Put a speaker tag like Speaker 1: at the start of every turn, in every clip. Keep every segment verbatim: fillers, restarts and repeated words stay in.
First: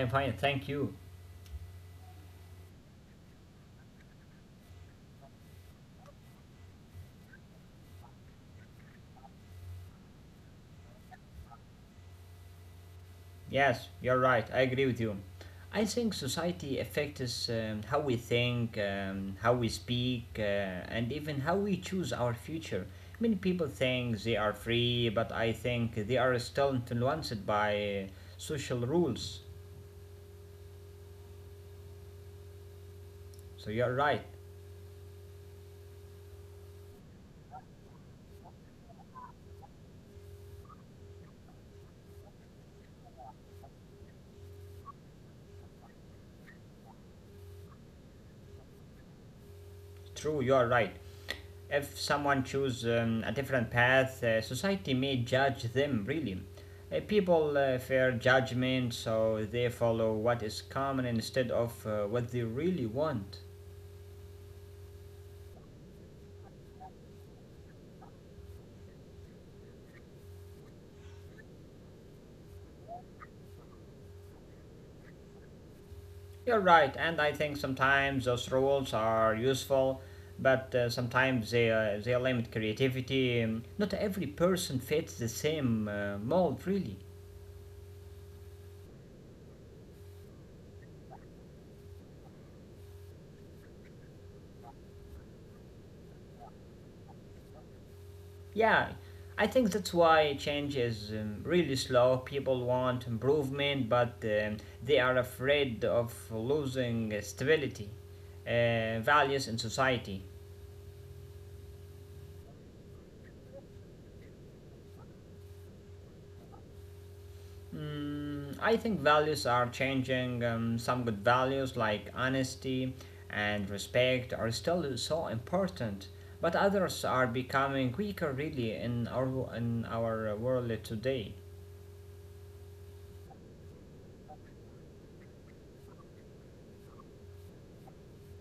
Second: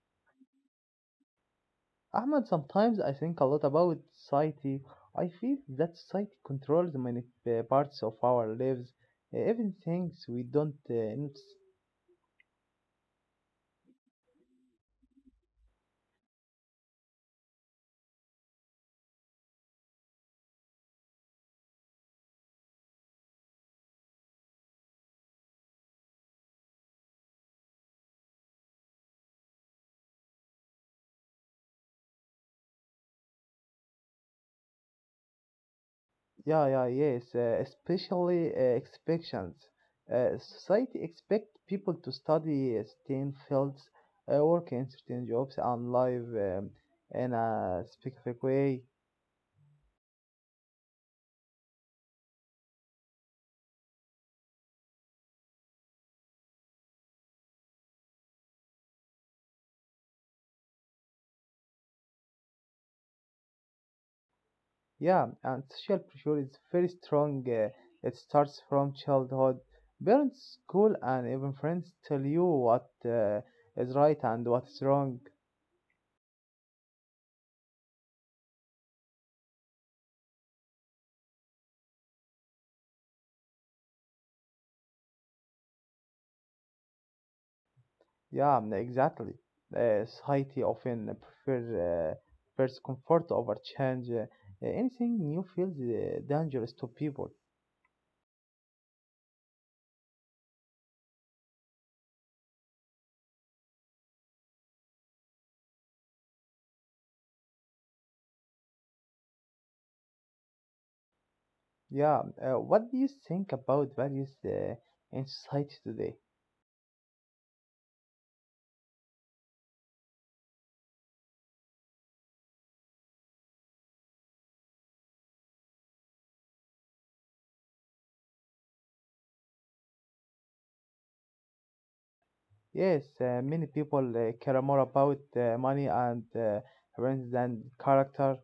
Speaker 1: I'm fine, thank you.
Speaker 2: Ahmad, sometimes I think a lot about society. I feel that society controls many uh, parts of our lives, uh, even things we don't uh, notice.
Speaker 1: Yes, you're right, I agree with you. I think society affects um, how we think, um, how we speak, uh, and even how we choose our future. Many people think they are free, but I think they are still influenced by uh, social rules. So you're right,
Speaker 2: Yeah, yeah, yes, uh, especially uh, expectations. Uh, society expects people to study uh, certain fields, uh, work in certain jobs, and live um, in a specific way.
Speaker 1: true, you're right. If someone choose um, a different path, uh, society may judge them really. Uh, people uh, fear judgment, so they follow what is common instead of uh, what they really want.
Speaker 2: Yeah, and social pressure is very strong. Uh, it starts from childhood. Parents, school, and even friends tell you what uh, is right and what is wrong.
Speaker 1: You're right, and I think sometimes those rules are useful, but uh, sometimes they, uh, they limit creativity. Um, Not every person fits the same uh, mold, really.
Speaker 2: Yeah, n- exactly. Uh, society often prefer, uh, prefers comfort over change. Uh, anything new feels uh, dangerous to people.
Speaker 1: Yeah, I think that's why change is um, really slow. People want improvement, but um, they are afraid of losing stability, uh, values in society.
Speaker 2: Yeah, uh, what do you think about values uh, in society today?
Speaker 1: Mm, I think values are changing. Um, some good values like honesty and respect are still so important, but others are becoming weaker, really, in our in our world today.
Speaker 2: Yes, uh, many people uh, care more about uh, money and uh, range than character.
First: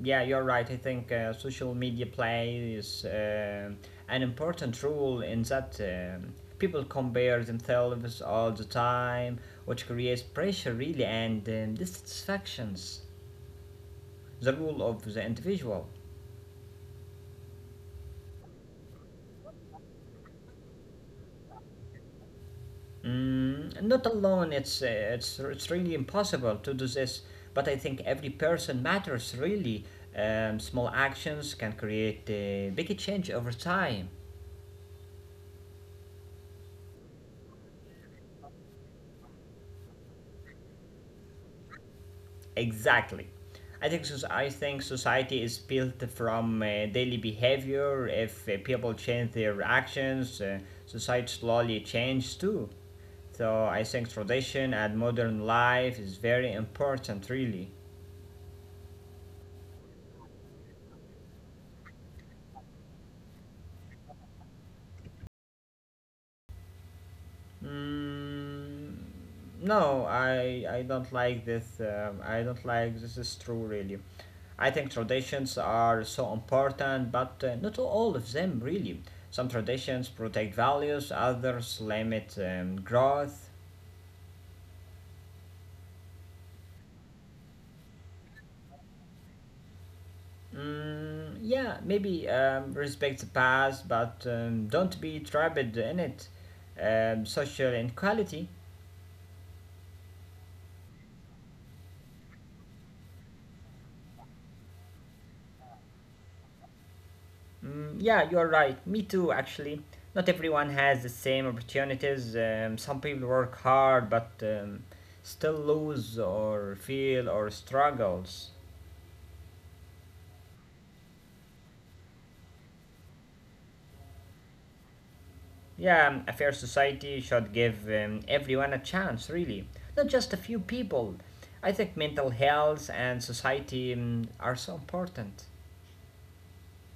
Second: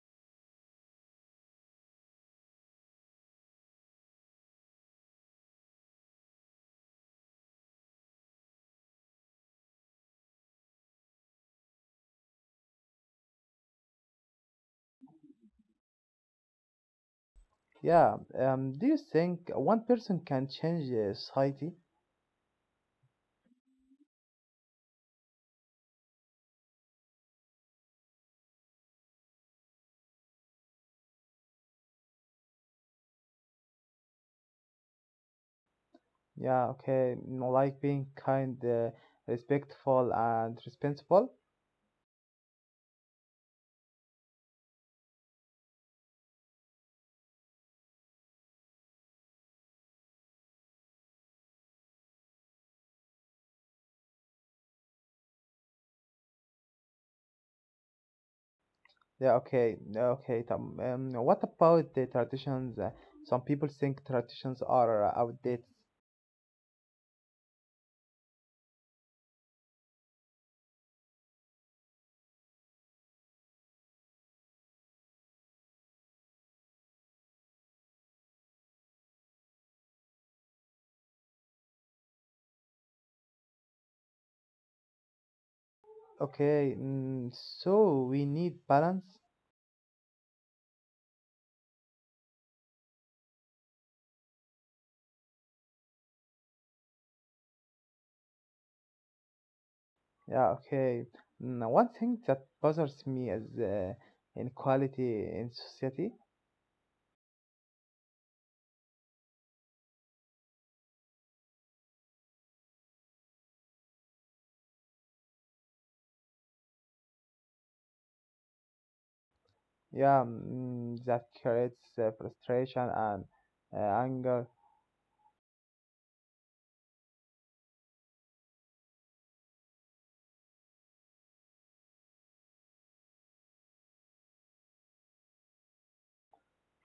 Speaker 1: Yeah, you're right. I think uh, social media plays uh, an important role in that um people compare themselves all the time, which creates pressure, really, and um, dissatisfactions. The role of the individual.
Speaker 2: Yeah, um, do you think one person can change uh, society?
Speaker 1: Mm, not alone. It's uh, it's it's really impossible to do this. But I think every person matters really. Um, small actions can create a big change over time.
Speaker 2: Yeah, okay, you know, like being kind, uh, respectful, and responsible.
Speaker 1: Exactly. I think so. I think society is built from uh, daily behavior. If uh, people change their actions, uh, society slowly changes too. So I think tradition and modern life is very important, really.
Speaker 2: Yeah, okay, okay. Um, um, What about the traditions? Uh, some people think traditions are outdated.
Speaker 1: Mm, no, I I don't like this. Um, I don't like this is true really. I think traditions are so important, but uh, not all of them really. Some traditions protect values, others limit um, growth.
Speaker 2: Okay, mm, so we need balance.
Speaker 1: Mm, yeah, maybe um, respect the past, but um, don't be trapped in it. Um, social inequality.
Speaker 2: Yeah, okay. Now, one thing that bothers me is uh, inequality in society.
Speaker 1: Mm, yeah, you're right. Me too, actually. Not everyone has the same opportunities. Um, some people work hard but um, still lose or feel or struggles.
Speaker 2: Yeah, mm, that creates uh, frustration and uh, anger.
Speaker 1: Yeah, um, a fair society should give um, everyone a chance, really. Not just a few people. I think mental health and society um, are so important.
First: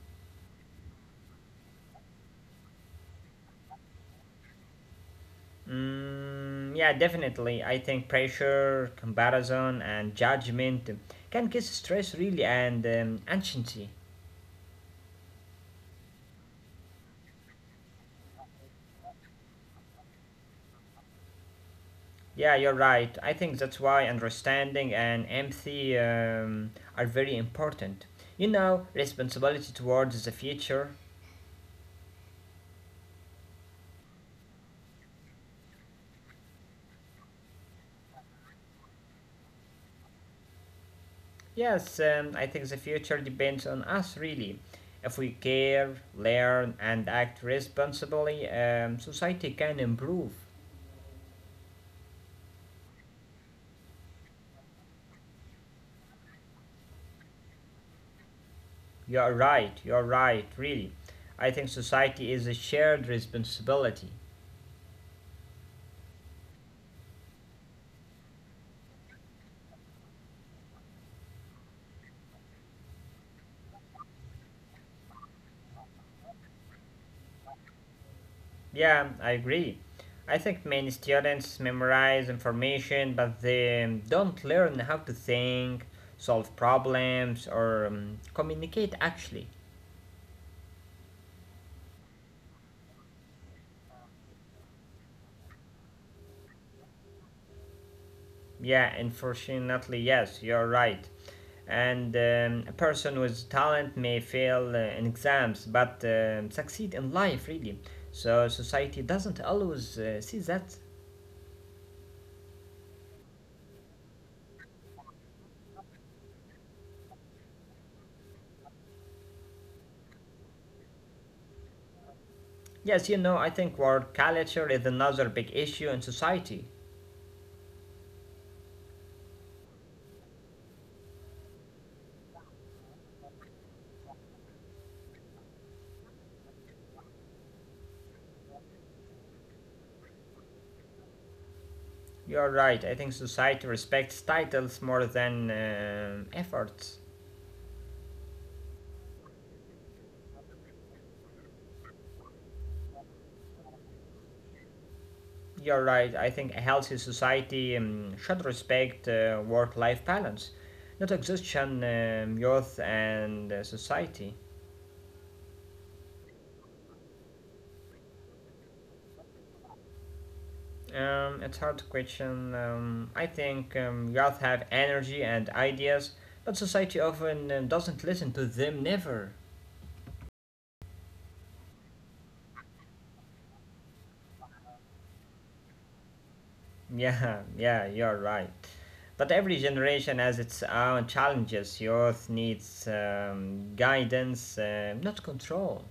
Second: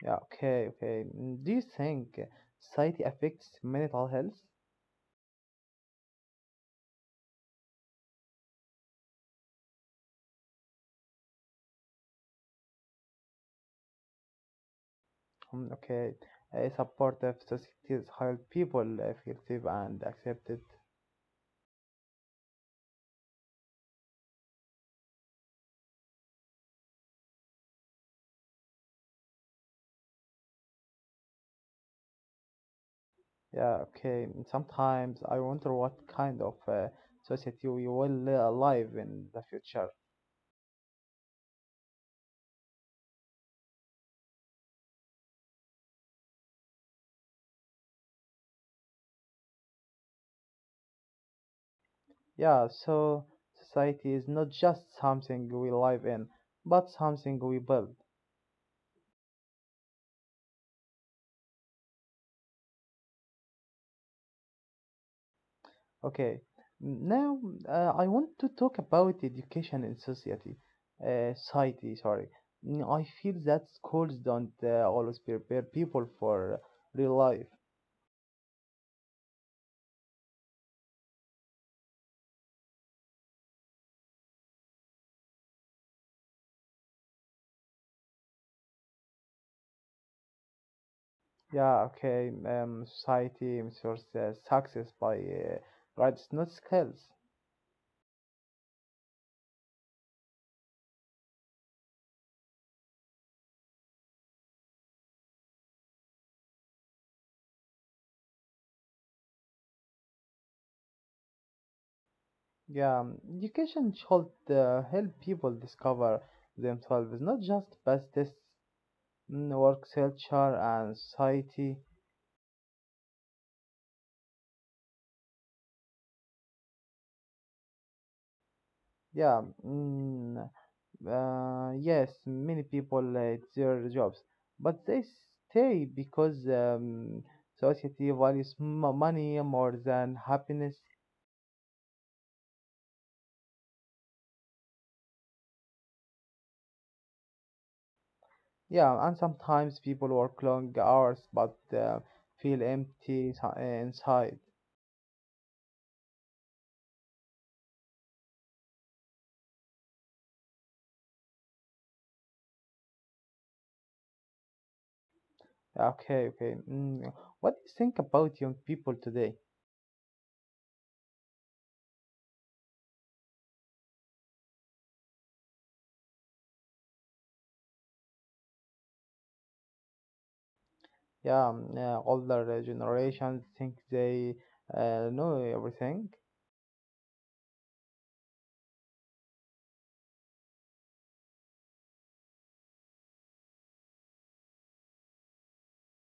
Speaker 2: Yeah, okay, okay. Mm, do you think society affects mental health?
Speaker 1: Mm, yeah, definitely. I think pressure, comparison, and judgment can cause stress, really, and um, anxiety.
Speaker 2: Mm, okay, a supportive societies help people uh, feel safe and accepted.
Speaker 1: Yeah, you're right. I think that's why understanding and empathy um, are very important. You know, responsibility towards the future.
Speaker 2: Yeah, okay. Mm, sometimes I wonder what kind of uh, society we will live alive in the future.
Speaker 1: Yes, um, I think the future depends on us really. If we care, learn, and act responsibly, um, society can improve.
Speaker 2: Yeah, so society is not just something we live in, but something we build.
Speaker 1: You're right, you're right, really. I think society is a shared responsibility.
Speaker 2: Okay, now uh, I want to talk about education in society. Uh, society, sorry. Mm, I feel that schools don't uh, always prepare people for real life.
Speaker 1: Yeah, I agree. I think many students memorize information, but they don't learn how to think, solve problems, or um, communicate actually.
Speaker 2: Yeah, okay, um, society measures uh, success by uh, grades, not skills.
Speaker 1: Yeah, unfortunately, yes, you're right. And um, a person with talent may fail uh, in exams, but um succeed in life, really. So society doesn't always uh, see that.
Speaker 2: Yeah, um, education should uh, help people discover themselves, not just pass tests. Mm, work culture and society.
Speaker 1: Yes, you know, I think word culture is another big issue in society.
Speaker 2: Yeah, mm, uh, yes, many people hate their jobs, but they stay because um, society values m- money more than happiness.
Speaker 1: You're right. I think society respects titles more than um efforts.
Speaker 2: Yeah, and sometimes people work long hours but uh, feel empty insi- inside.
Speaker 1: You're right. I think a healthy society um, should respect uh, work life balance, not exhaustion, um, youth, and uh, society.
Speaker 2: Okay, okay. Mm. What do you think about young people today?
Speaker 1: Um, it's hard question. Um, I think um, youth have energy and ideas, but society often um, doesn't listen to them, never.
Speaker 2: Yeah, mm, uh, older generations think they uh, know everything.
Speaker 1: Yeah, yeah, you're right. But every generation has its own challenges. Youth needs um, guidance, uh, not control.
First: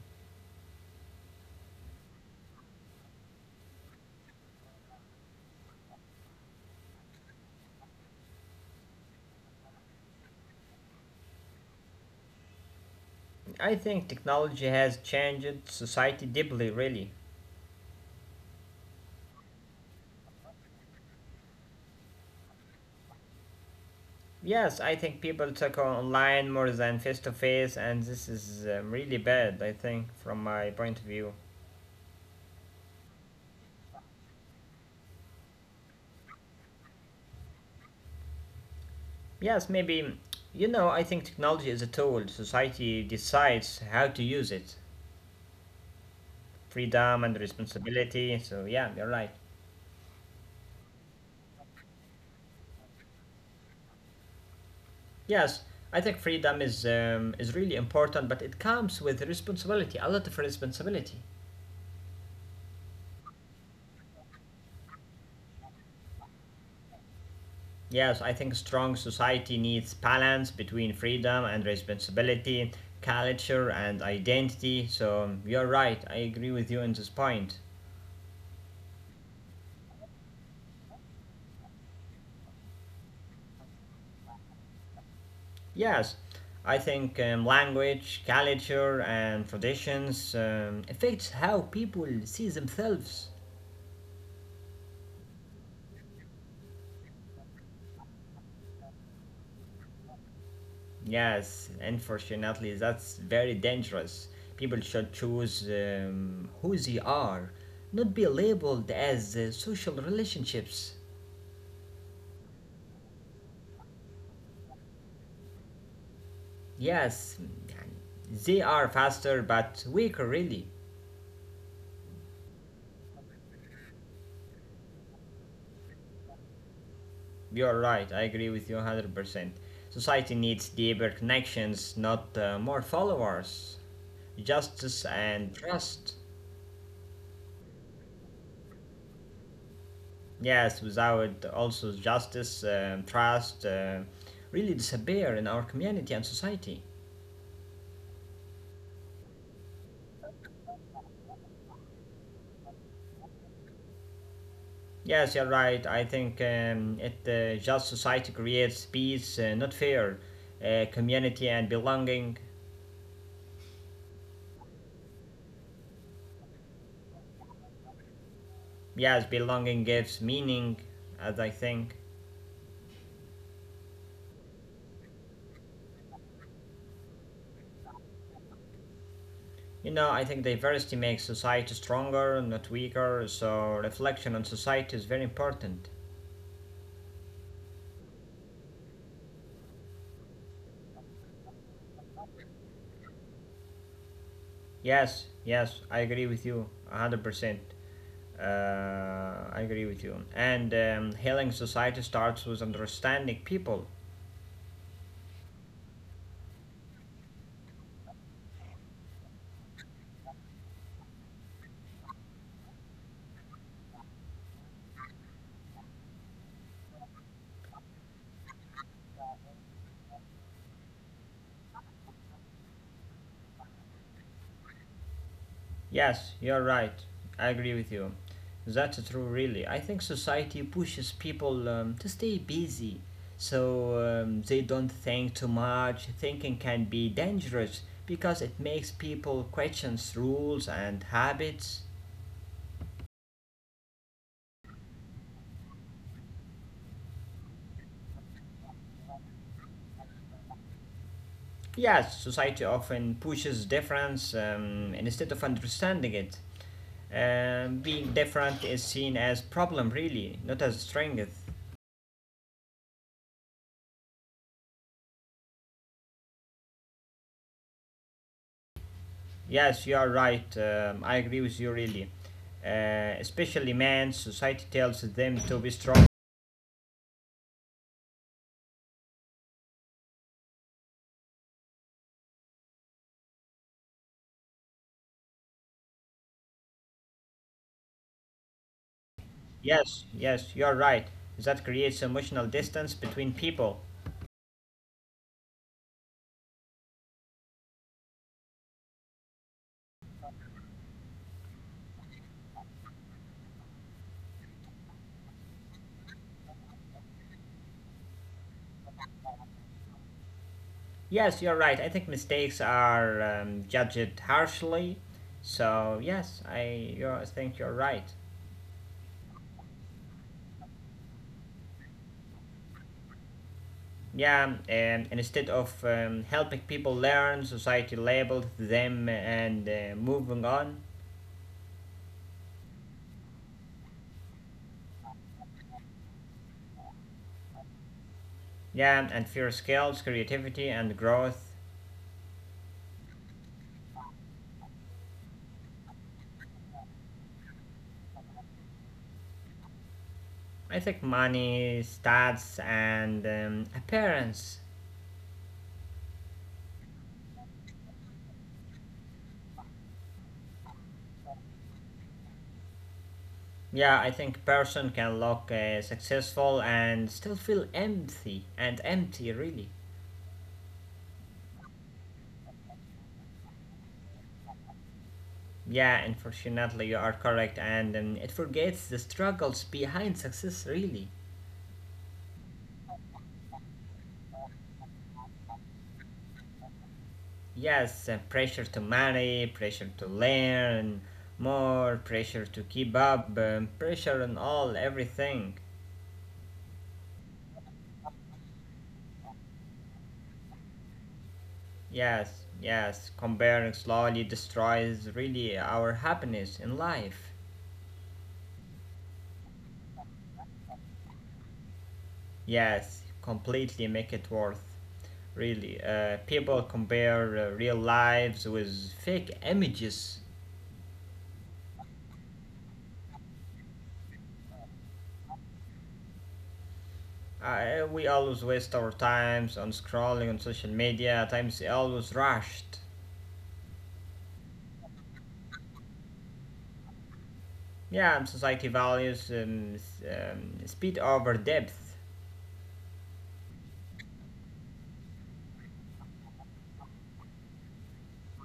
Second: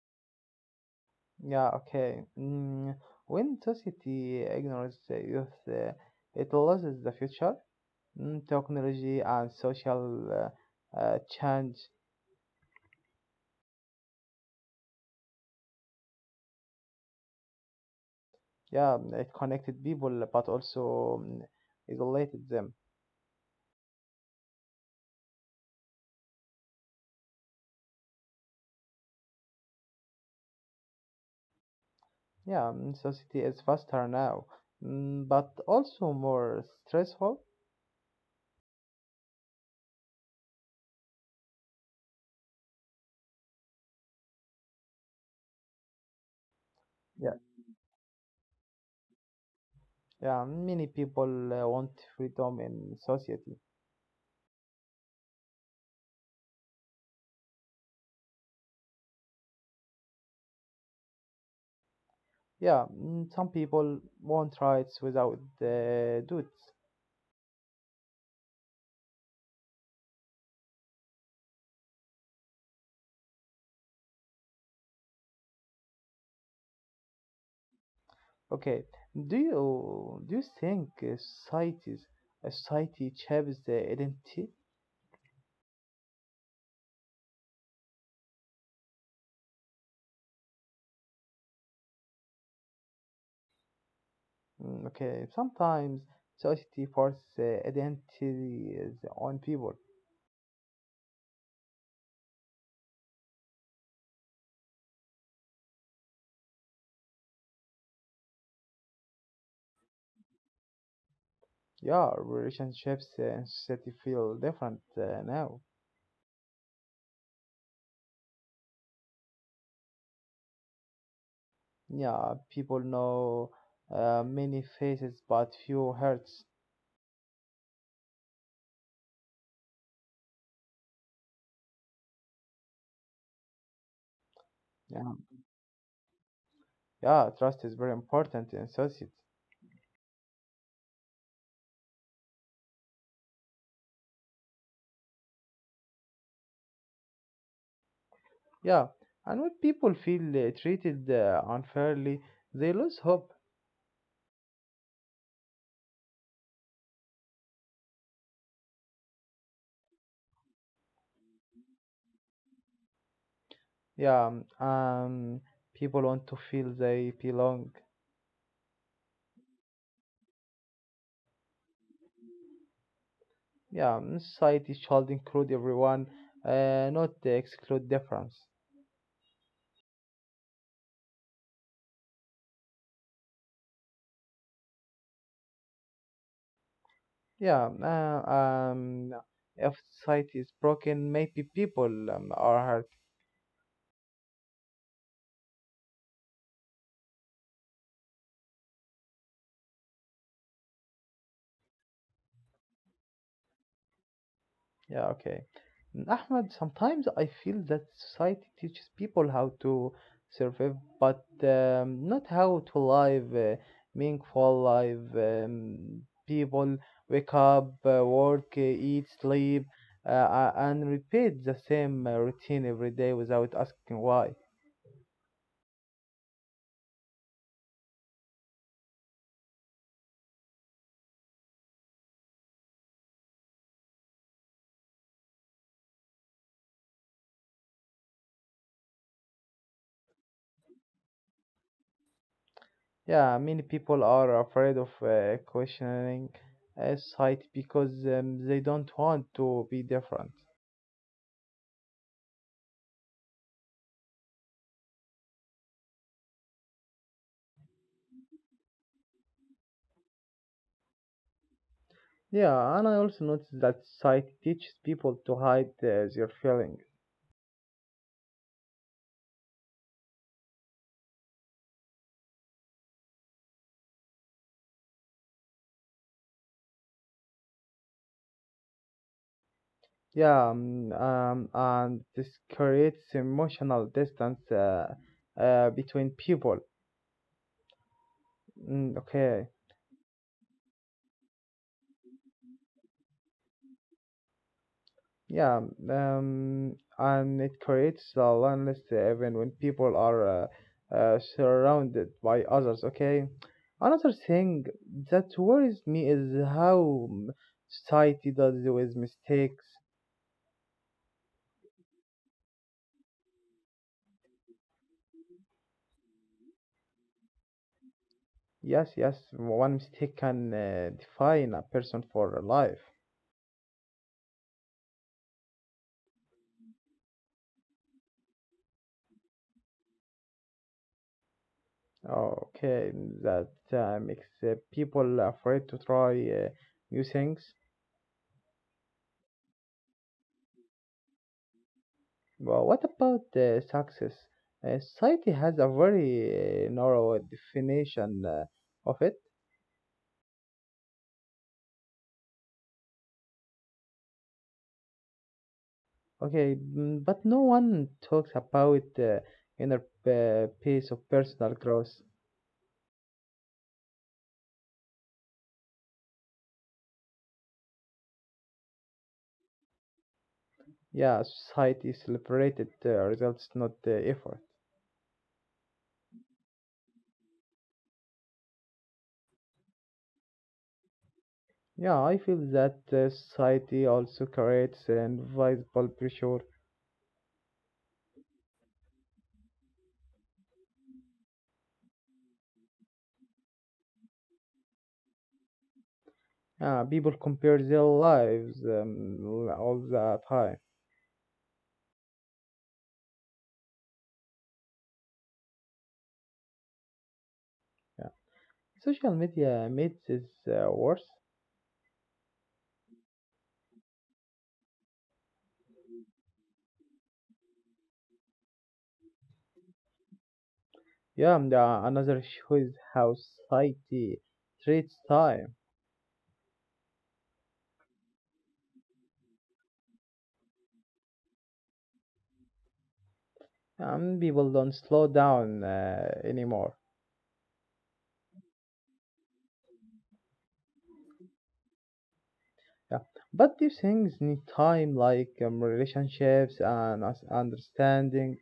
Speaker 2: Yeah, okay. Mm, when society ignores the youth, uh, it loses the future. Mm, technology and social uh, uh, change,
Speaker 1: I think technology has changed society deeply, really.
Speaker 2: yeah, mm, it connected people but also mm, isolated them.
Speaker 1: Yes, I think people talk online more than face to face, and this is um, really bad, I think, from my point of view.
Speaker 2: Yeah, mm, society is faster now, mm, but also more stressful.
Speaker 1: Yes, maybe, you know, I think technology is a tool. Society decides how to use it. Freedom
Speaker 2: Yeah,
Speaker 1: and responsibility. So, yeah, you're right.
Speaker 2: yeah, many people uh, want freedom in society.
Speaker 1: Yes, I think freedom is um, is really important, but it comes with responsibility, a lot of responsibility.
Speaker 2: Yeah, mm, some people want rights without uh, duties.
Speaker 1: Yes, I think strong society needs balance between freedom and responsibility, culture and identity. So um, you're right. I agree with you on this point.
Speaker 2: Okay. Do you do you think uh, societies uh, society shapes the identity?
Speaker 1: Yes, I think um, language, culture, and traditions um, affects how people see themselves.
Speaker 2: Mm, okay. Sometimes society forces the identity is on people.
Speaker 1: Yes, unfortunately, that's very dangerous. People should choose um, who they are, not be labeled as uh, social relationships.
Speaker 2: Yeah, relationships and society feel different uh, now.
Speaker 1: Yes, they are faster but weaker, really.
Speaker 2: Yeah, people know uh, many faces but few hearts.
Speaker 1: You're right, I agree with you one hundred percent. Society needs deeper connections, not uh, more followers. Justice
Speaker 2: Yeah.
Speaker 1: and trust.
Speaker 2: Yeah, trust is very important in society.
Speaker 1: Yes, without also justice, um, trust uh, really disappear in our community and society.
Speaker 2: Yeah, and when people feel uh, treated uh, unfairly, they lose hope.
Speaker 1: Yes, you're right. I think um, it uh, just society creates peace, uh, not fear, uh, community and belonging.
Speaker 2: Yeah, um, people want to feel they belong.
Speaker 1: Yes, belonging gives meaning, as I think.
Speaker 2: Yeah, um, society should include everyone, uh, not exclude difference.
Speaker 1: You know, I think diversity makes society stronger, not weaker. So reflection on society is very important.
Speaker 2: Yeah, uh, um, if society is broken, maybe people um, are hurt.
Speaker 1: Yes, yes, I agree with you, a hundred percent. Uh, I agree with you. And um, healing society starts with understanding people.
Speaker 2: Yeah, okay. Mm, Ahmed, sometimes I feel that society teaches people how to survive, but um, not how to live a meaningful life. Um, people wake up, uh, work, uh, eat, sleep, uh, a- and repeat the same uh, routine every day without asking why.
Speaker 1: Yes, you're right. I agree with you. That's true, really. I think society pushes people um, to stay busy so um, they don't think too much. Thinking can be dangerous because it makes people question rules and habits.
Speaker 2: Yeah, many people are afraid of uh, questioning uh, society because um, they don't want to be different.
Speaker 1: Yes, society often pushes difference um, instead of understanding it. Um, being different is seen as problem, really, not as strength.
Speaker 2: Yeah, and I also noticed that society teaches people to hide uh, their feelings.
Speaker 1: Yes, you are right. Um, I agree with you really. Uh, especially men, society tells them to be strong.
Speaker 2: Yeah, mm, um, and this creates emotional distance uh, uh, between people. Mm, okay,
Speaker 1: Yes, yes, you are right. That creates emotional distance between people.
Speaker 2: yeah, um, and it creates a loneliness even when people are uh, uh, surrounded by others. Okay, another thing that worries me is how mm, society does with mistakes.
Speaker 1: Yes, you're right. I think mistakes are um, judged harshly. So yes, I you I think you're right.
Speaker 2: Yes, yes, one mistake can uh, define a person for life.
Speaker 1: Yeah, um, and instead of um, helping people learn, society labeled them and uh, moving on.
Speaker 2: Okay, that uh, makes uh, people afraid to try uh, new things.
Speaker 1: Yeah, and fear skills, creativity, and growth.
Speaker 2: But what about uh, success? Uh, society has a very uh, narrow definition uh, of it.
Speaker 1: I think money, stats, and um, appearance.
Speaker 2: Okay, mm, but no one talks about uh, inner uh, piece of personal growth.
Speaker 1: Yeah, I think person can look uh, successful and still feel empty and empty, really.
Speaker 2: Yeah, society celebrated uh, results, not uh, effort.
Speaker 1: Yeah, unfortunately, you are correct, and um, it forgets the struggles behind success, really.
Speaker 2: Yeah, I feel that uh, society also creates an invisible pressure.
Speaker 1: Yes, uh, pressure to marry, pressure to learn more, pressure to keep up, um, pressure on all everything.
Speaker 2: Yeah, people compare their lives um, l- all the time.
Speaker 1: Yes, yes, comparing slowly destroys really our happiness in life.
Speaker 2: Yeah. Social media makes it uh, worse.
Speaker 1: Yes, completely make it worth, really. Uh, people compare uh, real lives with fake images.
Speaker 2: Yeah, and, uh, another issue is how society treats time.
Speaker 1: Uh, we always waste our times on scrolling on social media, times always rushed.
Speaker 2: Um, people don't slow down uh, anymore.
Speaker 1: Yeah, and society values um, s- um, speed over depth.
Speaker 2: Yeah, but these things need time, like um, relationships and us- understanding.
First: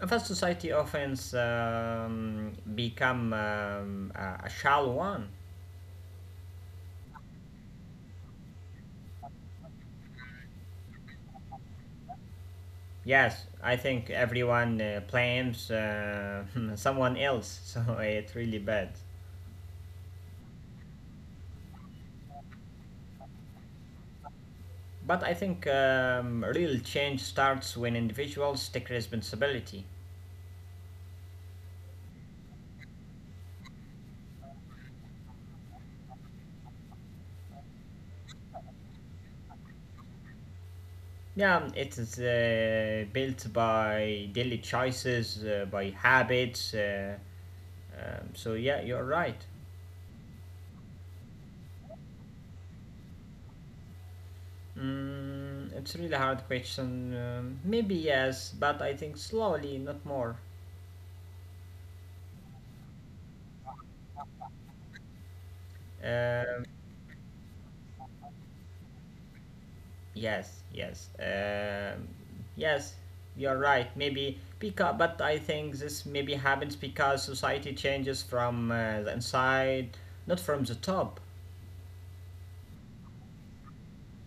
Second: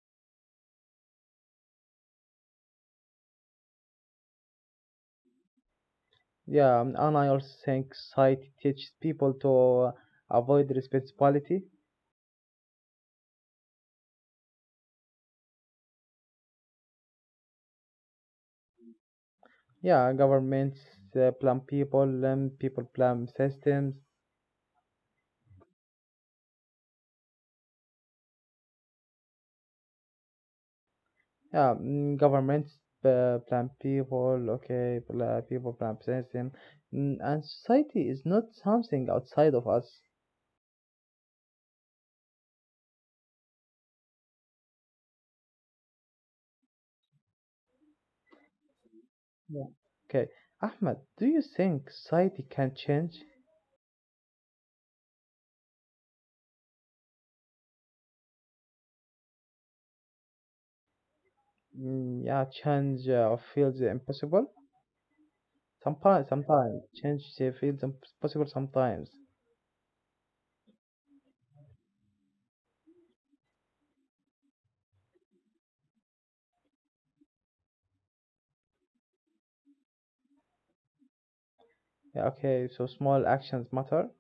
Speaker 1: A fast society often um, become um, a a shallow one.
Speaker 2: Yeah, and I also think society teaches people to uh, avoid responsibility.
Speaker 1: Yes, I think everyone uh, blames uh, someone else, so it's really bad.
Speaker 2: Yeah, governments uh, plan people, um, people plan systems.
Speaker 1: But I think um, real change starts when individuals take responsibility.
Speaker 2: Yeah, mm, governments uh, plan people, okay, pla- people plan system. Mm, and society is not something outside of us.
Speaker 1: Yeah, it is uh, built by daily choices, uh, by habits. Uh, um, so yeah, you're right.
Speaker 2: Yeah. Okay, Ahmed, do you think society can change?
Speaker 1: Mm, it's really hard question. Um, maybe yes, but I think slowly, not more.
Speaker 2: Mm, yeah, change uh, feels impossible. Sometimes,
Speaker 1: Um,
Speaker 2: sometimes change uh, feels impossible. Sometimes.
Speaker 1: Yes, yes, um, yes. You're right. Maybe because, but I think this maybe happens because society changes from uh, the inside, not from the top.
Speaker 2: Yeah, okay, so small actions matter.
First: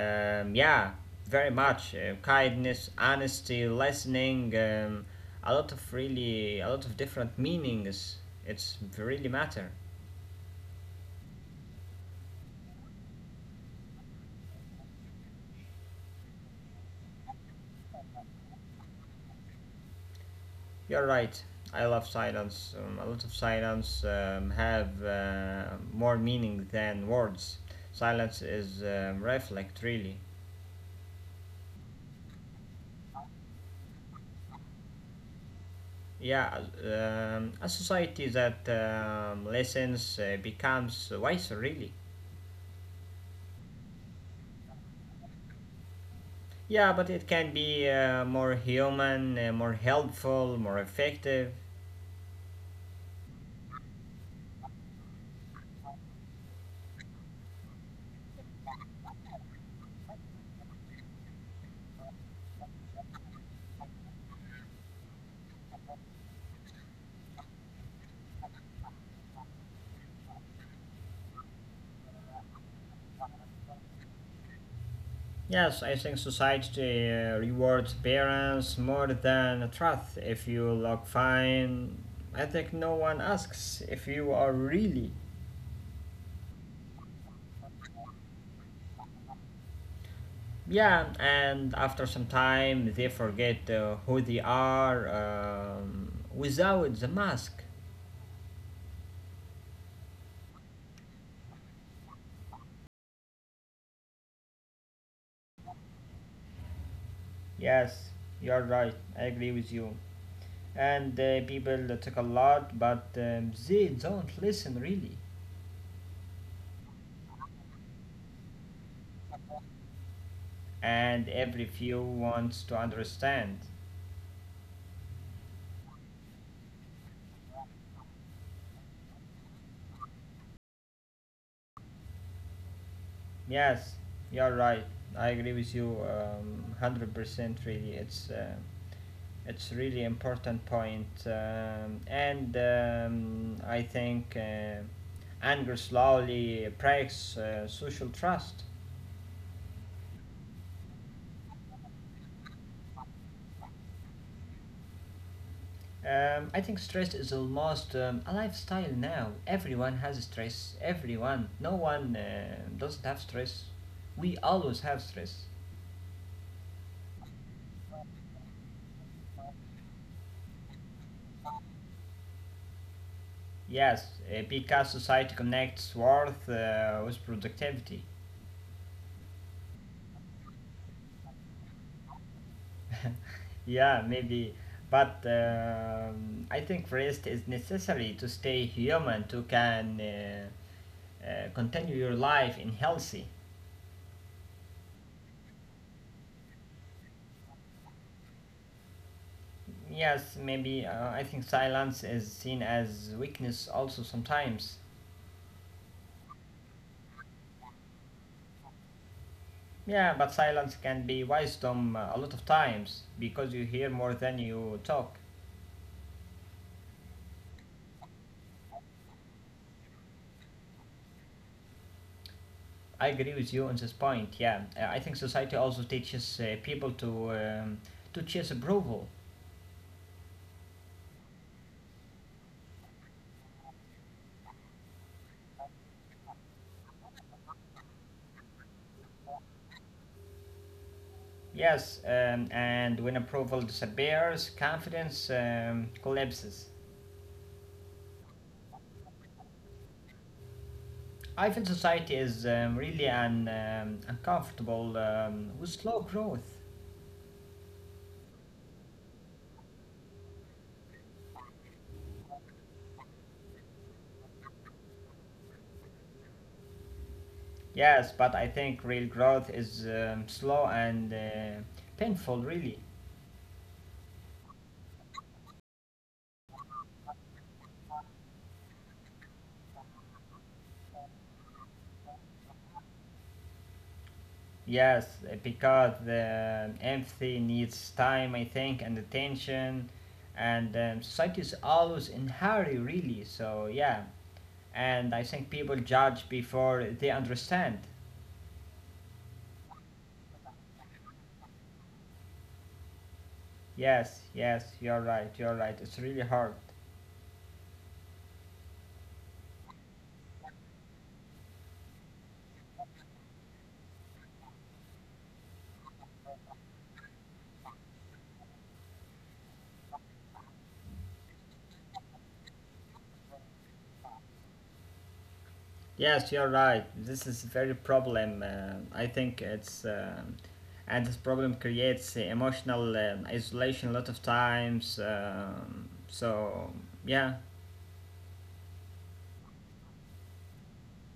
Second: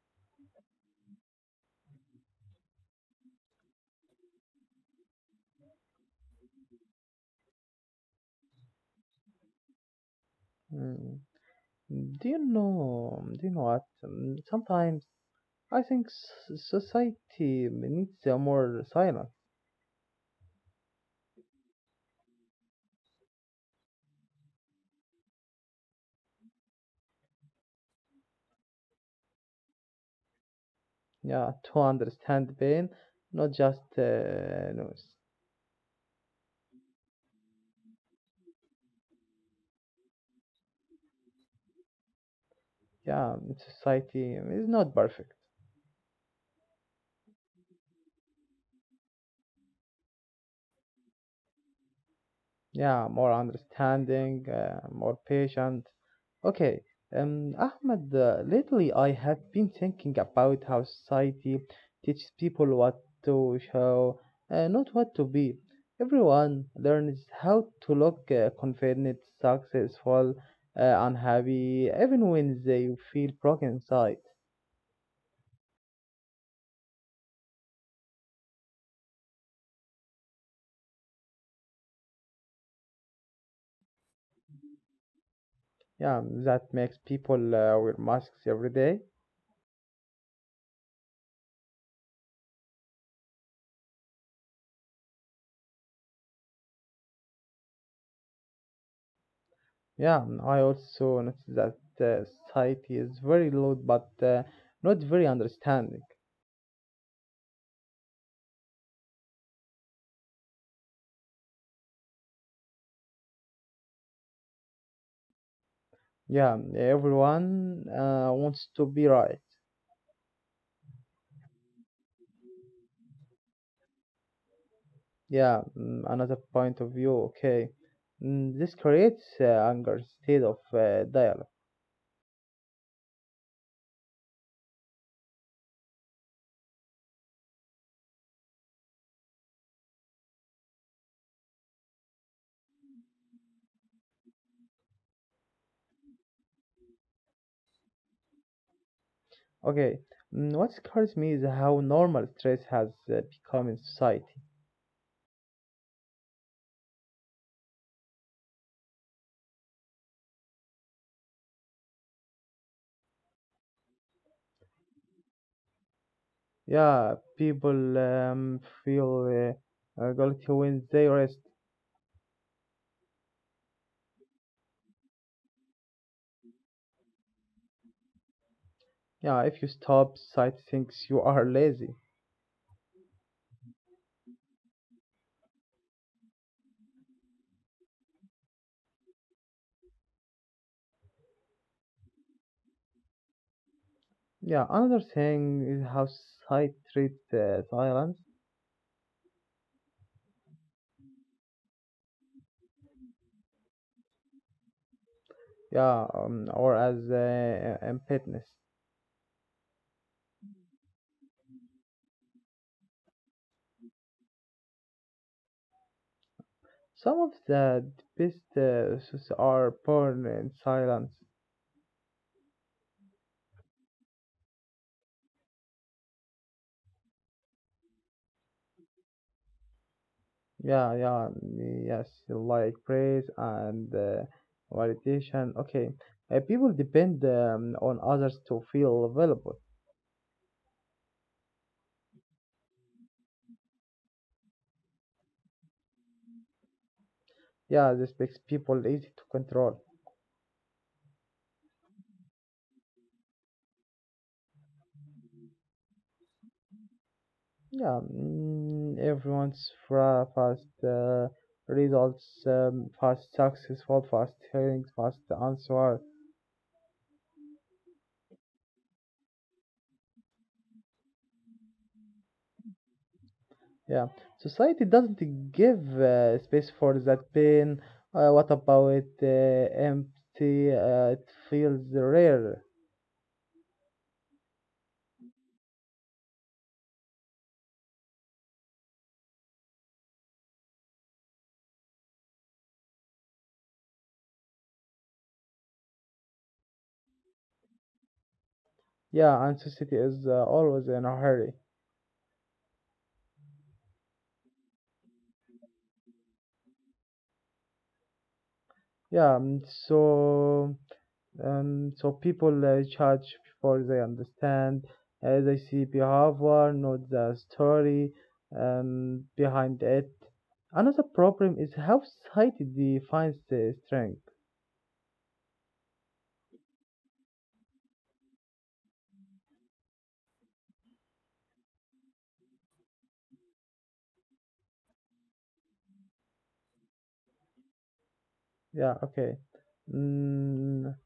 Speaker 1: Um, yeah, very much uh, kindness, honesty, listening. Um, a lot of really, a lot of different meanings. It's really matter.
Speaker 2: Mm. Mm, do you know? Do you know what? Um, Sometimes I think s- society needs uh, more silence.
Speaker 1: You're right. I love silence. Um, a lot of silence um, have uh, more meaning than words. Silence is um, reflect, really.
Speaker 2: Yeah, to understand pain, not just uh, noise.
Speaker 1: Yeah, um, a society that um, listens uh, becomes wiser, really.
Speaker 2: Yeah, society is not perfect.
Speaker 1: Yeah, but it can be uh, more human, uh, more helpful, more effective.
Speaker 2: Yeah, more understanding, uh, more patient. Okay, um, Ahmed, uh, lately I have been thinking about how society teaches people what to show, uh, not what to be. Everyone learns how to look uh, confident, successful, uh, unhappy, even when they feel broken inside.
Speaker 1: Yes, I think society uh, rewards parents more than truth. If you look fine, I think no one asks if you are really.
Speaker 2: Yeah, that makes people uh, wear masks every day.
Speaker 1: Yeah, and after some time, they forget uh, who they are um, without the mask.
Speaker 2: Yeah, I also noticed that uh, society is very loud but uh, not very understanding.
Speaker 1: Yes, you're right. I agree with you. And uh, people talk a lot, but um, they don't listen really.
Speaker 2: Yeah, everyone uh, wants to be right.
Speaker 1: And every few wants to understand.
Speaker 2: Yeah, mm, another point of view, okay. Mm, this creates uh, anger instead of uh, dialogue.
Speaker 1: Yes, you're right. I agree with you um, one hundred percent really. It's uh, it's really important point. Um, and um, I think uh, anger slowly breaks uh, social trust.
Speaker 2: Okay, mm, what scares me is how normal stress has uh, become in society.
Speaker 1: Um, I think stress is almost um, a lifestyle now. Everyone has stress. Everyone. No one uh, doesn't have stress. We always have stress.
Speaker 2: Yeah, people um, feel uh, uh, guilty when they rest.
Speaker 1: Yes, uh, because society connects worth uh, with productivity.
Speaker 2: Yeah, if you stop, society thinks you are lazy.
Speaker 1: yeah, maybe. But um, I think rest is necessary to stay human, to can uh, uh, continue your life in healthy.
Speaker 2: Yeah, another thing is how society treats uh, silence,
Speaker 1: Yes, maybe uh, I think silence is seen as weakness also sometimes.
Speaker 2: yeah, um, or as uh, impotence.
Speaker 1: Yeah, but silence can be wisdom uh, a lot of times because you hear more than you talk.
Speaker 2: Some of the best uh, suits are born in silence.
Speaker 1: I agree with you on this point. Yeah, uh, I think society also teaches uh, people to um, to chase approval.
Speaker 2: Yeah, yeah, mm, yes, like praise and uh, validation. Okay, uh, people depend um, on others to feel valuable.
Speaker 1: Yes, um, and when approval disappears, confidence um, collapses.
Speaker 2: Yeah, this makes people easy to control.
Speaker 1: I feel society is um, really un, um, uncomfortable um, with slow growth.
Speaker 2: Yeah, mm, everyone's fra- fast uh, results, um, fast successful, fast hearings, fast answer.
Speaker 1: Yes, but I think real growth is um, slow and uh, painful, really.
Speaker 2: Yeah, society doesn't give uh, space for that pain. Uh, what about uh, empty? Uh, it feels rare.
Speaker 1: Yes, uh, because the um, empathy needs time, I think, and attention, and um, society is always in hurry, really. So yeah, and I think people judge before they understand.
Speaker 2: Yeah, and society is uh, always in a hurry.
Speaker 1: Yes, yes, you're right, you're right. It's really hard.
Speaker 2: Yeah, um, so um, so people uh, judge before they understand. Uh, they see behavior, not the story um, behind it. Another problem is how society defines the strength.
Speaker 1: Yes, you're right. This is very problem. Uh, I think it's um and this problem creates uh, emotional um, isolation a lot of times. Um, so yeah,
Speaker 2: Yeah, okay. Mm,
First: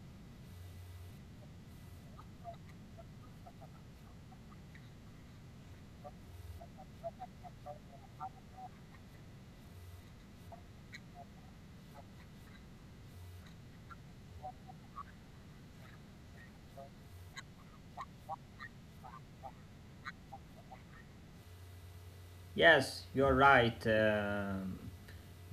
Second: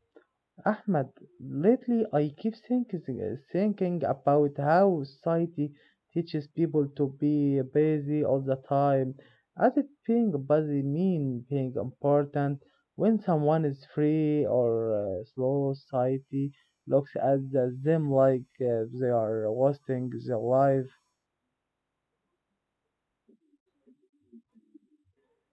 Speaker 2: Ahmed, lately I keep thinking, uh, thinking about how society teaches people to be busy all the time, as if being busy means being important. When someone is free or uh, slow, society looks at the- them like uh, they are wasting their life.
Speaker 1: yes, you're right. Um,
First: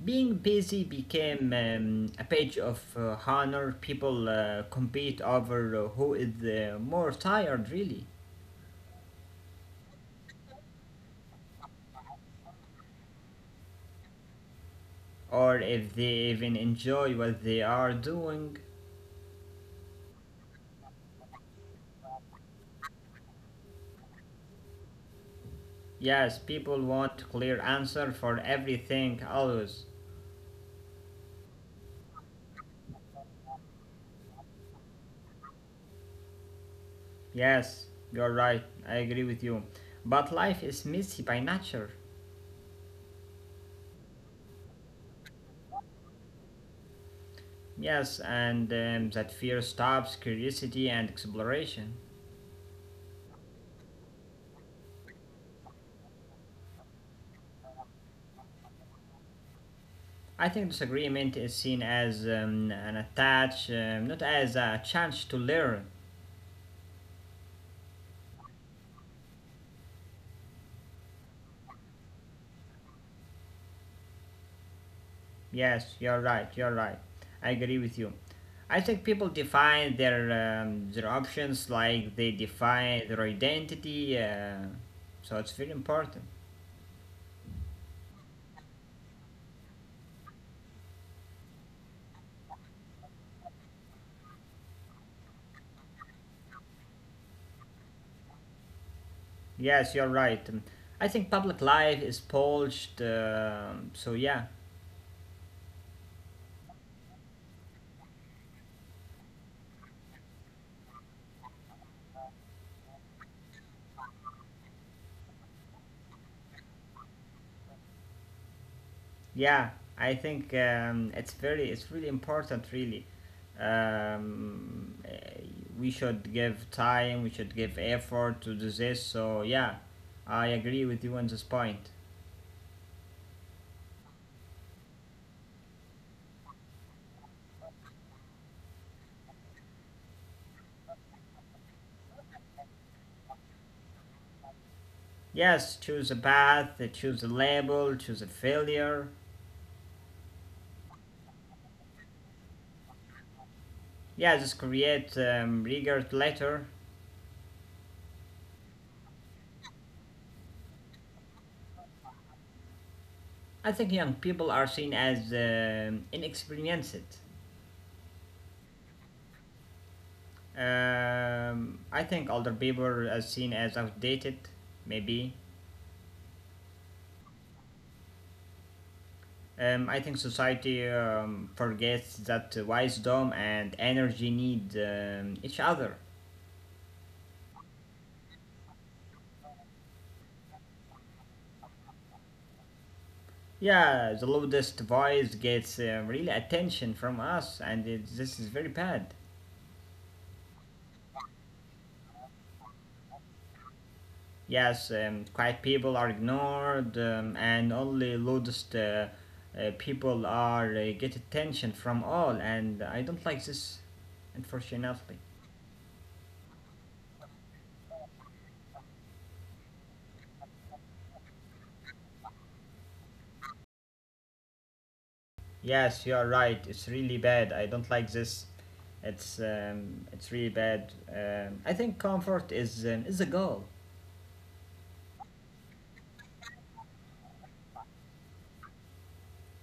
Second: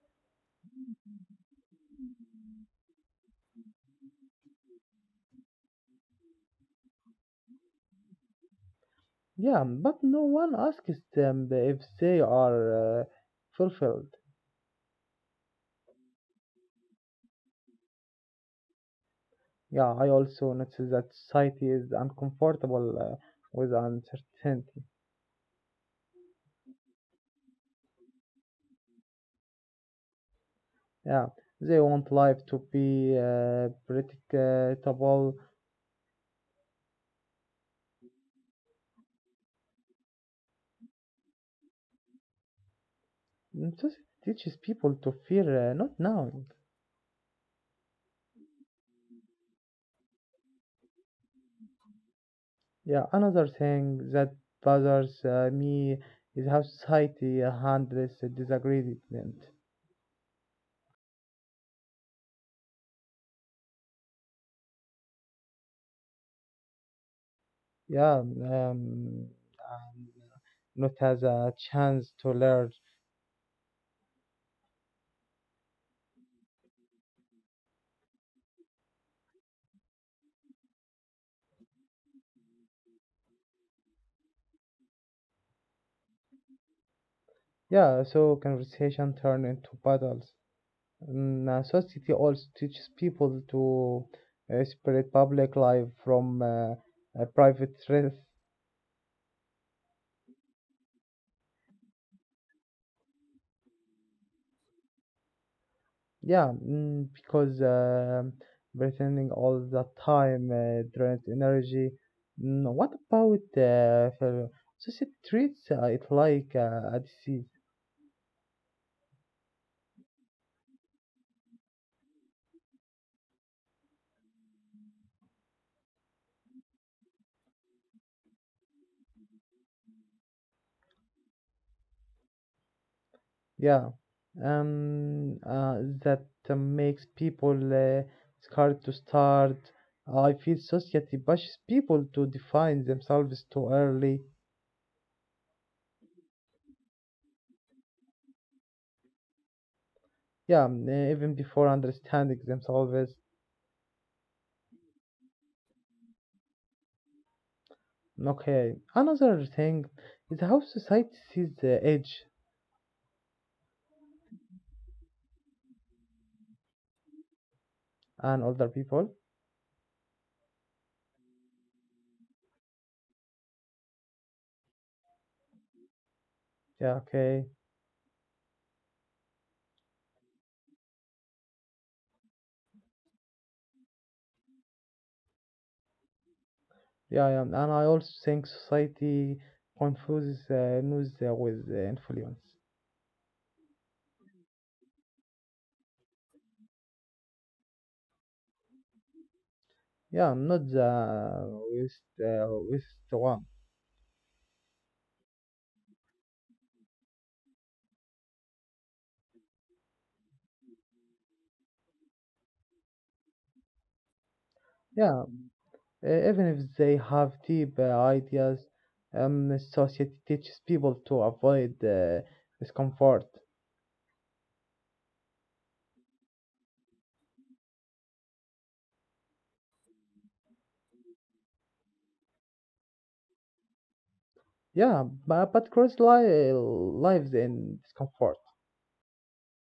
Speaker 1: Being busy became um, a page of uh, honor. People uh, compete over uh, who is uh, more tired, really,
Speaker 2: Yeah, but no one asks them if they are uh, fulfilled.
Speaker 1: or if they even enjoy what they are doing.
Speaker 2: Yeah, I also notice that society is uncomfortable uh, with uncertainty.
Speaker 1: Yes, people want clear answer for everything always.
Speaker 2: Yeah, they want life to be uh, predictable.
Speaker 1: Yes, you're right. I agree with you. But life is messy by nature.
Speaker 2: Mm, just teaches people to fear uh, not knowing.
Speaker 1: Yes, and um, that fear stops curiosity and exploration.
Speaker 2: Yeah, another thing that bothers uh, me is how society handles disagreement.
Speaker 1: I think disagreement is seen as um, an attach, um, not as a chance to learn.
Speaker 2: Yeah, um, and not as a chance to learn.
Speaker 1: Yes, you're right. You're right. I agree with you. I think people define their um, their options like they define their identity. Uh, so it's very important.
Speaker 2: Yeah, so conversation turn into battles. Mm, uh, society also teaches people to uh, separate public life from uh, uh, private life.
Speaker 1: Yes, you're right. Um, I think public life is polished. um so yeah,
Speaker 2: Yeah, mm, because um pretending all the time uh, drains energy. Mm, what about uh, fel- society treats uh, it like uh, a disease?
Speaker 1: yeah. I think um, it's very it's really important. Really, um, eh, we should give time. We should give effort to do this. So yeah, I agree with you on this point.
Speaker 2: Yeah, um, uh, that uh, makes people uh, scared to start. I feel society pushes people to define themselves too early.
Speaker 1: Yes, choose a path, uh, choose a label, choose a failure.
Speaker 2: Yeah, mm, eh, even before understanding themselves.
Speaker 1: Yeah, just create um, regret letter.
Speaker 2: Okay, another thing is how society sees the age
Speaker 1: I think young people are seen as um inexperienced.
Speaker 2: and older people.
Speaker 1: Um, I think older people are seen as outdated, maybe.
Speaker 2: Yeah, okay.
Speaker 1: Um, I think society um, forgets that wisdom and energy need um, each other.
Speaker 2: Yeah, yeah, and I also think society confuses uh, news uh, with uh, influence.
Speaker 1: Yeah, the loudest voice gets um, really attention from us, and it, this is very bad.
Speaker 2: Yeah, not the with uh, with the one.
Speaker 1: Yes, um, quiet people are ignored, um, and only loudest uh, uh, people are uh, get attention from all, and I don't like this, unfortunately.
Speaker 2: Yeah, eh, even if they have deep uh, ideas, um, society teaches people to avoid uh, discomfort.
Speaker 1: Yes, you are right. It's really bad. I don't like this. It's um, it's really bad. Um, I think comfort is um, is a goal.
Speaker 2: Yeah, but, but cross li- lives in discomfort.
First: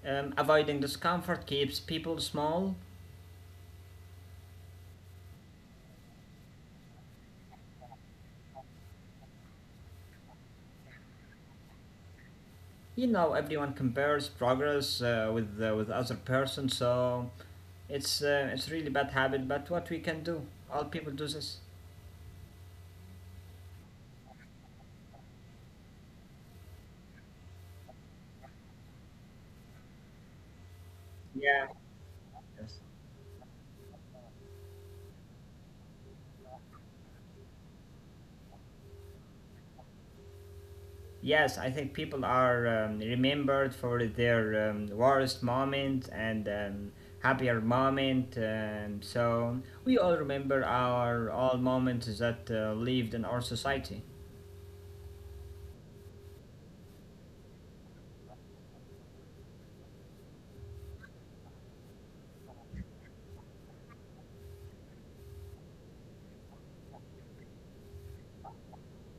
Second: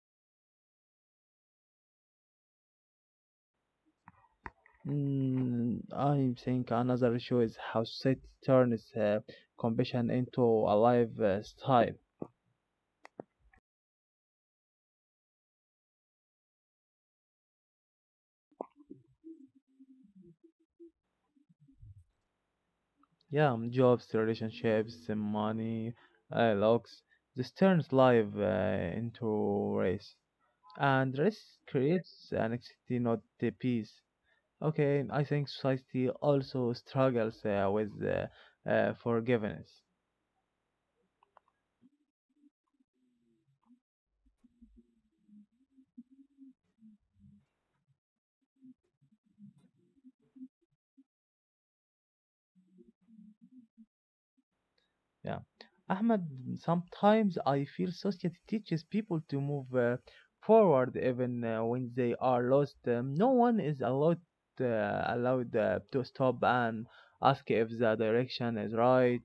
Speaker 1: Um, avoiding discomfort keeps people small.
Speaker 2: Mm, I think another issue is how society turns uh, compassion into a lifestyle.
Speaker 1: You know, everyone compares progress uh, with uh, with other person, so It's uh, it's really bad habit, but what we can do? All people do this.
Speaker 2: Yeah, um, jobs, relationships, uh, money, uh, looks. This turns life uh, into race, and race
Speaker 1: Yeah.
Speaker 2: creates
Speaker 1: Yes.
Speaker 2: anxiety, not the peace. Okay, I think society also struggles uh, with uh, uh, forgiveness.
Speaker 1: Yes, I think people are um, remembered for their um, worst moment and um, happier moment. Um, so we all remember our all moments that uh, lived in our society.
Speaker 2: Yeah. Ahmed, sometimes I feel society teaches people to move uh, forward even uh, when they are lost. Um, no one is allowed, uh, allowed uh, to stop and ask if the direction is right.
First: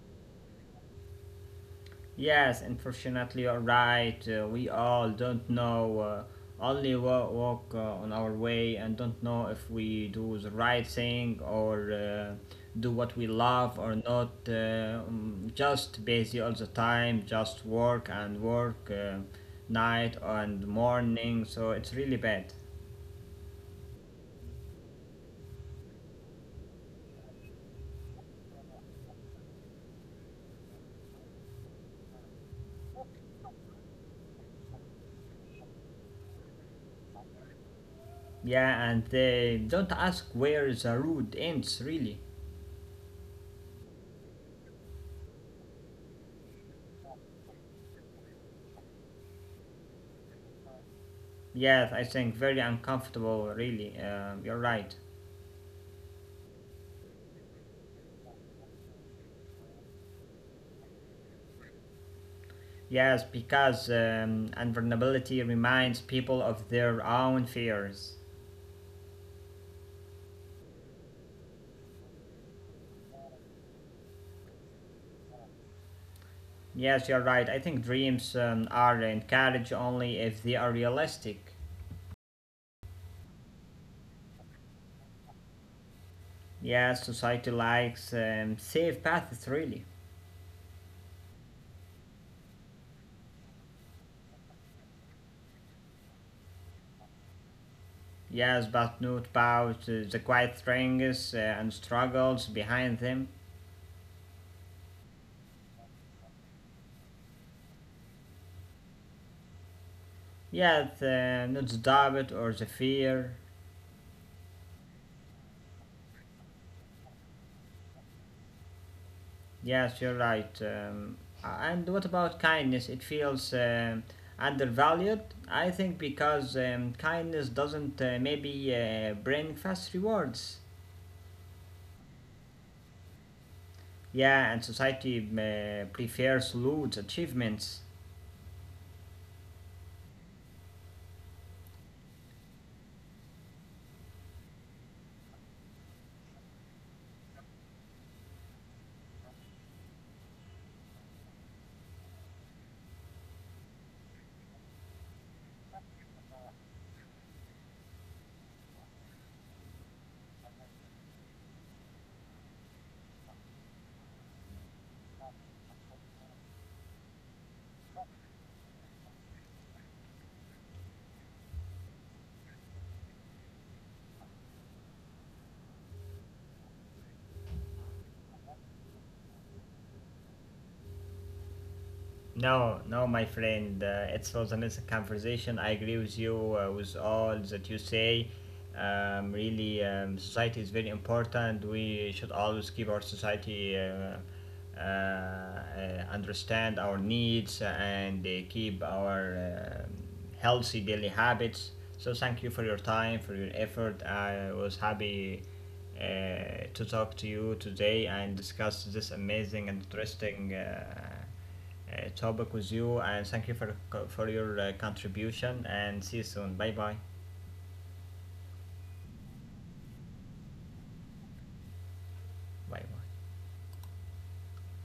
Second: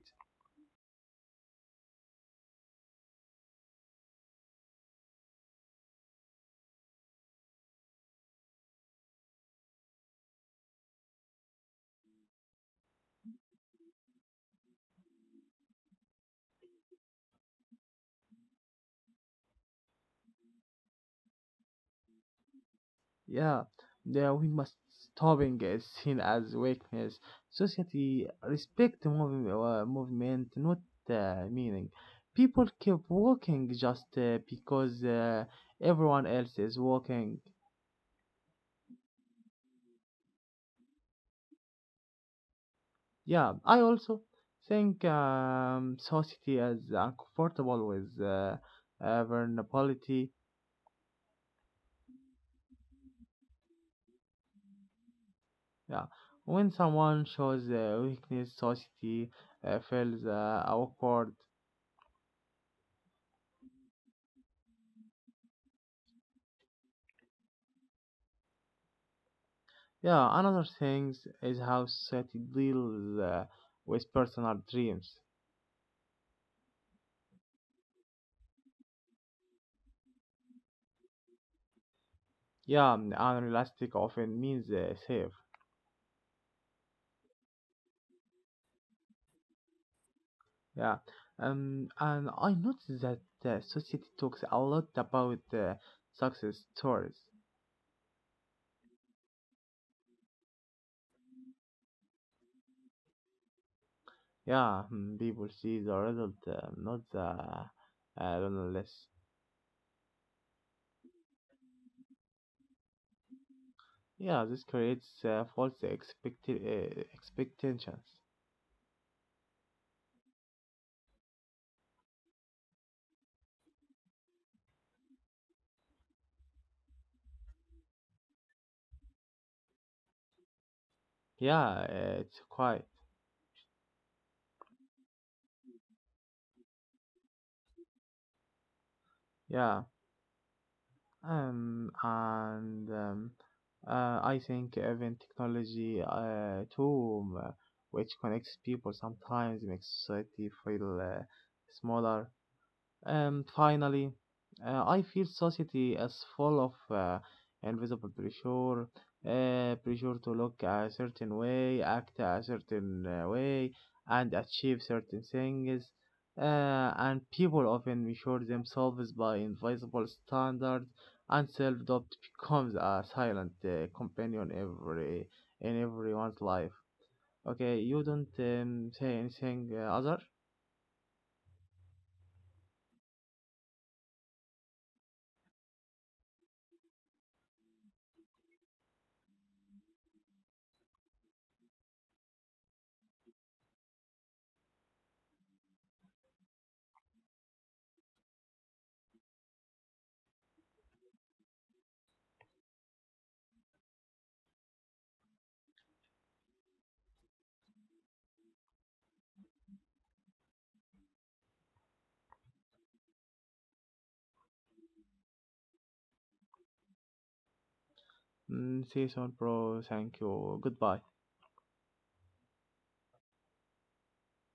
Speaker 1: Yes, unfortunately, you're right. Uh, we all don't know. Uh, only wa- walk uh, on our way and don't know if we do the right thing or uh, do what we love or not. Uh, um, just busy all the time, just work and work, uh, night and morning. So it's really bad.
Speaker 2: Yeah, yeah, we must stopping is seen as weakness. Society respect mov- uh, movement, not uh, meaning. People keep walking just uh, because uh, everyone else is walking.
Speaker 1: Yeah, and they don't ask where the road ends, really.
Speaker 2: Yeah, I also think um, society is uncomfortable with uh, uh, vulnerability.
Speaker 1: Yes, I think very uncomfortable, really. Um you're right.
Speaker 2: Yeah, when someone shows uh, weakness, society uh, feels uh, awkward.
Speaker 1: Yes, because um, vulnerability reminds people of their own fears.
Speaker 2: Yeah, another thing is how society deals uh, with personal dreams.
Speaker 1: Yes, you're right. I think dreams um, are encouraged only if they are realistic.
Speaker 2: Yeah, um, unrealistic often means uh, safe.
Speaker 1: Yes, society likes um, safe paths, really.
Speaker 2: Yeah, um, and I noticed that uh, society talks a lot about uh, success stories.
Speaker 1: Yes, but not about uh, the quiet strengths uh, and struggles behind them.
Speaker 2: Yeah, mm, people see the result, uh, not the uh, nonetheless.
Speaker 1: Yes, uh, not the doubt or the fear.
Speaker 2: Yeah, this creates uh, false expect- uh, expectations.
Speaker 1: Yes, you're right. Um, and what about kindness? It feels um undervalued, I think, because um, kindness doesn't uh, maybe uh, bring fast rewards.
Speaker 2: Yeah, uh, it's quite.
Speaker 1: Yeah, and society uh, prefers loot achievements.
Speaker 2: Yeah, um, and um, uh, I think even technology uh, too, um, uh, which connects people, sometimes makes society feel uh, smaller. And finally, uh, I feel society is full of uh, invisible pressure, uh, pressure to look a certain way, act a certain uh, way, and achieve certain things. Uh, and people often measure themselves by invisible standards, and self-doubt becomes a silent uh, companion every in everyone's life. Okay, you don't um, say anything uh, other.
Speaker 1: No, no, my friend. Uh, it was a nice conversation. I agree with you uh, with all that you say. Um, really, um, society is very important. We should always keep our society uh, uh, uh, understand our needs and uh, keep our um healthy daily habits. So thank you for your time, for your effort. I was happy uh, to talk to you today and discuss this amazing and interesting. Uh, uh, topic with you, and thank you for for your uh, contribution. And see you soon. Bye bye.
Speaker 2: Mm, see you soon, bro. Thank you. Goodbye.
Speaker 1: Bye bye.